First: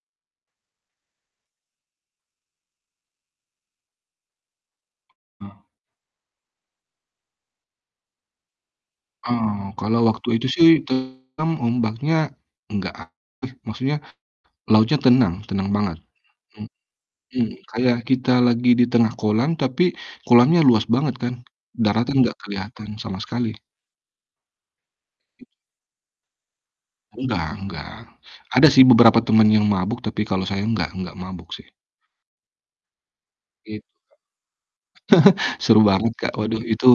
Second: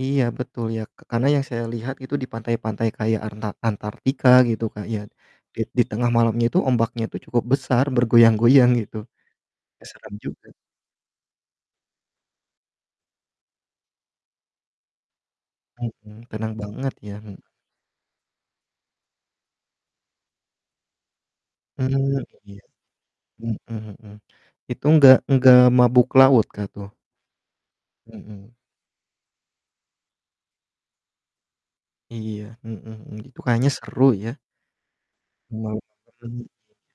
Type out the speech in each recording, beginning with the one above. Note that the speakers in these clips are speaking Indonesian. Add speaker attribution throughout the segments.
Speaker 1: Iya, betul, ya, ka karena yang saya lihat itu di pantai-pantai kayak antar Antartika gitu, Kak, ya, di
Speaker 2: Mmm.
Speaker 1: di tengah malamnya itu ombaknya tuh cukup besar bergoyang-goyang, gitu,
Speaker 2: Oh,
Speaker 1: ya,
Speaker 2: kalau
Speaker 1: seram
Speaker 2: waktu
Speaker 1: juga.
Speaker 2: itu, sih, tenang ombaknya, enggak, maksudnya, lautnya tenang tenang banget,
Speaker 1: Mhm, tenang
Speaker 2: mmm
Speaker 1: banget, ya, mhm.
Speaker 2: mmm, kayak kita lagi di tengah kolam tapi kolamnya luas banget, kan.
Speaker 1: Mmm,
Speaker 2: Daratan enggak
Speaker 1: iya,
Speaker 2: kelihatan sama sekali.
Speaker 1: mhm mhm, itu enggak
Speaker 2: Hmm.
Speaker 1: enggak mabuk laut, Kak, tuh?
Speaker 2: Enggak enggak,
Speaker 1: Mhm.
Speaker 2: ada, sih, beberapa teman yang mabuk, tapi kalau saya enggak enggak mabuk, sih.
Speaker 1: Iya, mhm, itu kayaknya
Speaker 2: Gitu, Kak,
Speaker 1: seru, ya.
Speaker 2: Seru
Speaker 1: Melaut ke
Speaker 2: banget, Kak.
Speaker 1: tengah
Speaker 2: Waduh, itu,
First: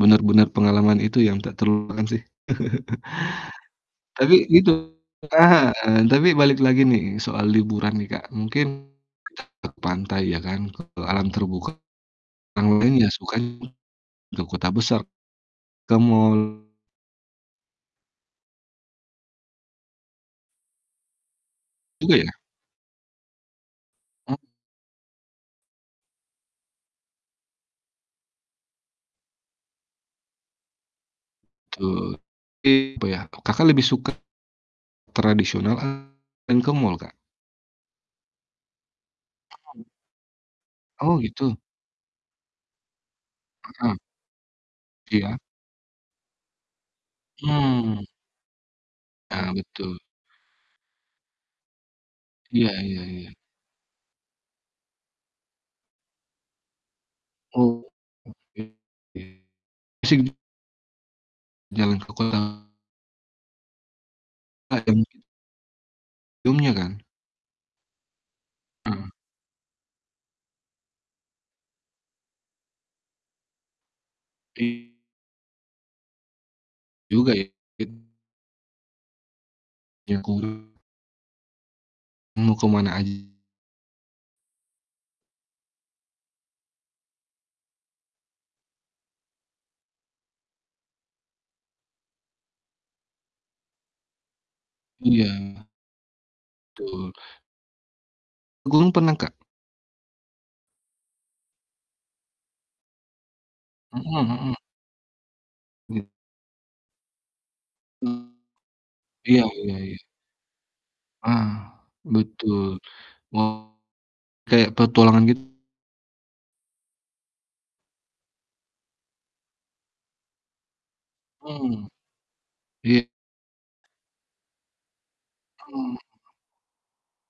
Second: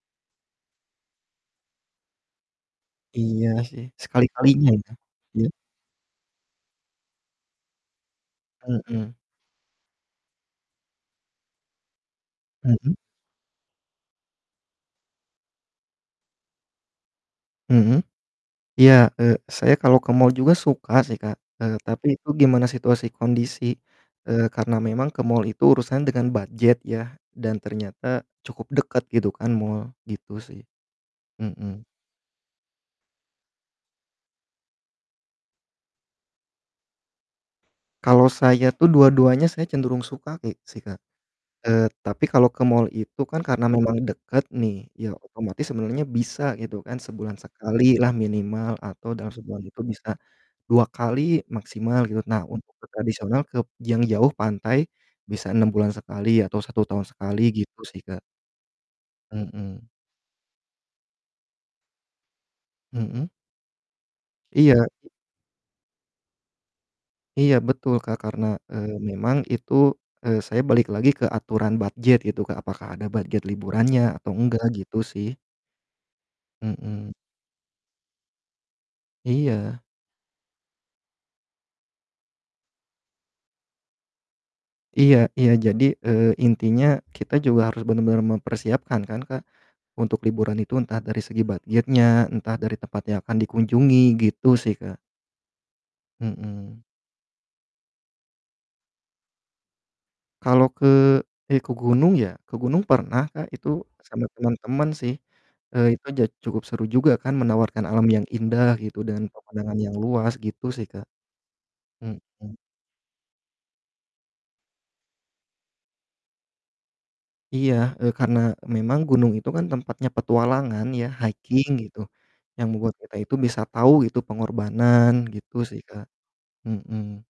Speaker 2: benar-benar pengalaman itu yang tak terlupakan, sih,
Speaker 1: Iya, sih, sekali-kali,
Speaker 2: tapi,
Speaker 1: iya.
Speaker 2: gitu
Speaker 1: Iya?
Speaker 2: heeh, tapi balik lagi nih soal liburan, nih, Kak, mungkin
Speaker 1: Mhm.
Speaker 2: ke pantai, ya, kan, ke alam terbuka, orang lain
Speaker 1: Mhm.
Speaker 2: ya sukanya ke kota besar, ke mall.
Speaker 1: Mhm, iya, eee, saya kalau ke mall juga suka, sih, Kak, eee, tapi
Speaker 2: Juga,
Speaker 1: itu
Speaker 2: ya.
Speaker 1: gimana situasi kondisi,
Speaker 2: Mhm.
Speaker 1: eee, karena memang ke mall itu urusannya dengan budget, ya, dan ternyata cukup dekat, gitu kan mall, gitu, sih, mhm.
Speaker 2: Betul, tapi apa, ya, Kakak lebih suka tradisional atau main ke mall, Kak?
Speaker 1: Kalau saya tuh dua-duanya saya
Speaker 2: Mhm.
Speaker 1: cenderung suka ki sih, Kak,
Speaker 2: Oh, gitu.
Speaker 1: eee, tapi kalau ke mall itu kan karena memang
Speaker 2: Heeh.
Speaker 1: dekat, nih, ya,
Speaker 2: Iya.
Speaker 1: otomatis sebenarnya bisa gitu kan sebulan
Speaker 2: Mmm.
Speaker 1: sekalilah minimal atau dalam
Speaker 2: Nah,
Speaker 1: sebulan itu
Speaker 2: betul.
Speaker 1: bisa, 2 kali maksimal, gitu. Nah, untuk
Speaker 2: Iya
Speaker 1: ke
Speaker 2: iya iya.
Speaker 1: tradisional kep yang jauh pantai, bisa 6 bulan sekali atau 1 tahun sekali gitu
Speaker 2: Oh,
Speaker 1: sih, Kak.
Speaker 2: oke oke.
Speaker 1: Mhm.
Speaker 2: E sing Jalan ke kota
Speaker 1: Mhm. Iya
Speaker 2: Ada
Speaker 1: i
Speaker 2: mungkin sebelumnya kan?
Speaker 1: Iya, betul, Kak, karena, eee,
Speaker 2: Heeh.
Speaker 1: memang itu, eee, saya balik lagi ke aturan budget itu, Kak, apakah ada budget liburannya atau enggak,
Speaker 2: Iya.
Speaker 1: gitu, sih. Mhm.
Speaker 2: Juga, ya. It
Speaker 1: Iya.
Speaker 2: Lingkungan Mau ke mana aj
Speaker 1: Iya iya, jadi, eee, intinya, kita juga harus benar-benar mempersiapkan, kan, Kak, untuk liburan itu entah dari segi budget-nya entah dari tempat yang akan dikunjungi, gitu, sih, Kak.
Speaker 2: Iya.
Speaker 1: Mhm.
Speaker 2: Betul. Ke gunung pernah, Kak?
Speaker 1: Kalau ke ya, ke gunung, ya, ke gunung pernah, Kak. Itu
Speaker 2: Mhm
Speaker 1: sama
Speaker 2: mhm.
Speaker 1: teman-teman sih, eee,
Speaker 2: Iya.
Speaker 1: itu ja cukup seru juga kan menawarkan alam yang
Speaker 2: Mmm,
Speaker 1: indah gitu dan
Speaker 2: iya iya
Speaker 1: pemandangan yang
Speaker 2: iya.
Speaker 1: luas gitu, sih, Kak.
Speaker 2: Ah,
Speaker 1: Mhm.
Speaker 2: betul. Oh, kayak petualangan gitu.
Speaker 1: Iya, eee, karena memang gunung itu kan tempatnya petualangan, ya, hiking
Speaker 2: Mmm,
Speaker 1: gitu, yang membuat
Speaker 2: iya.
Speaker 1: kita itu bisa tahu gitu pengorbanan, gitu, sih,
Speaker 2: Mmm.
Speaker 1: Kak, mhm.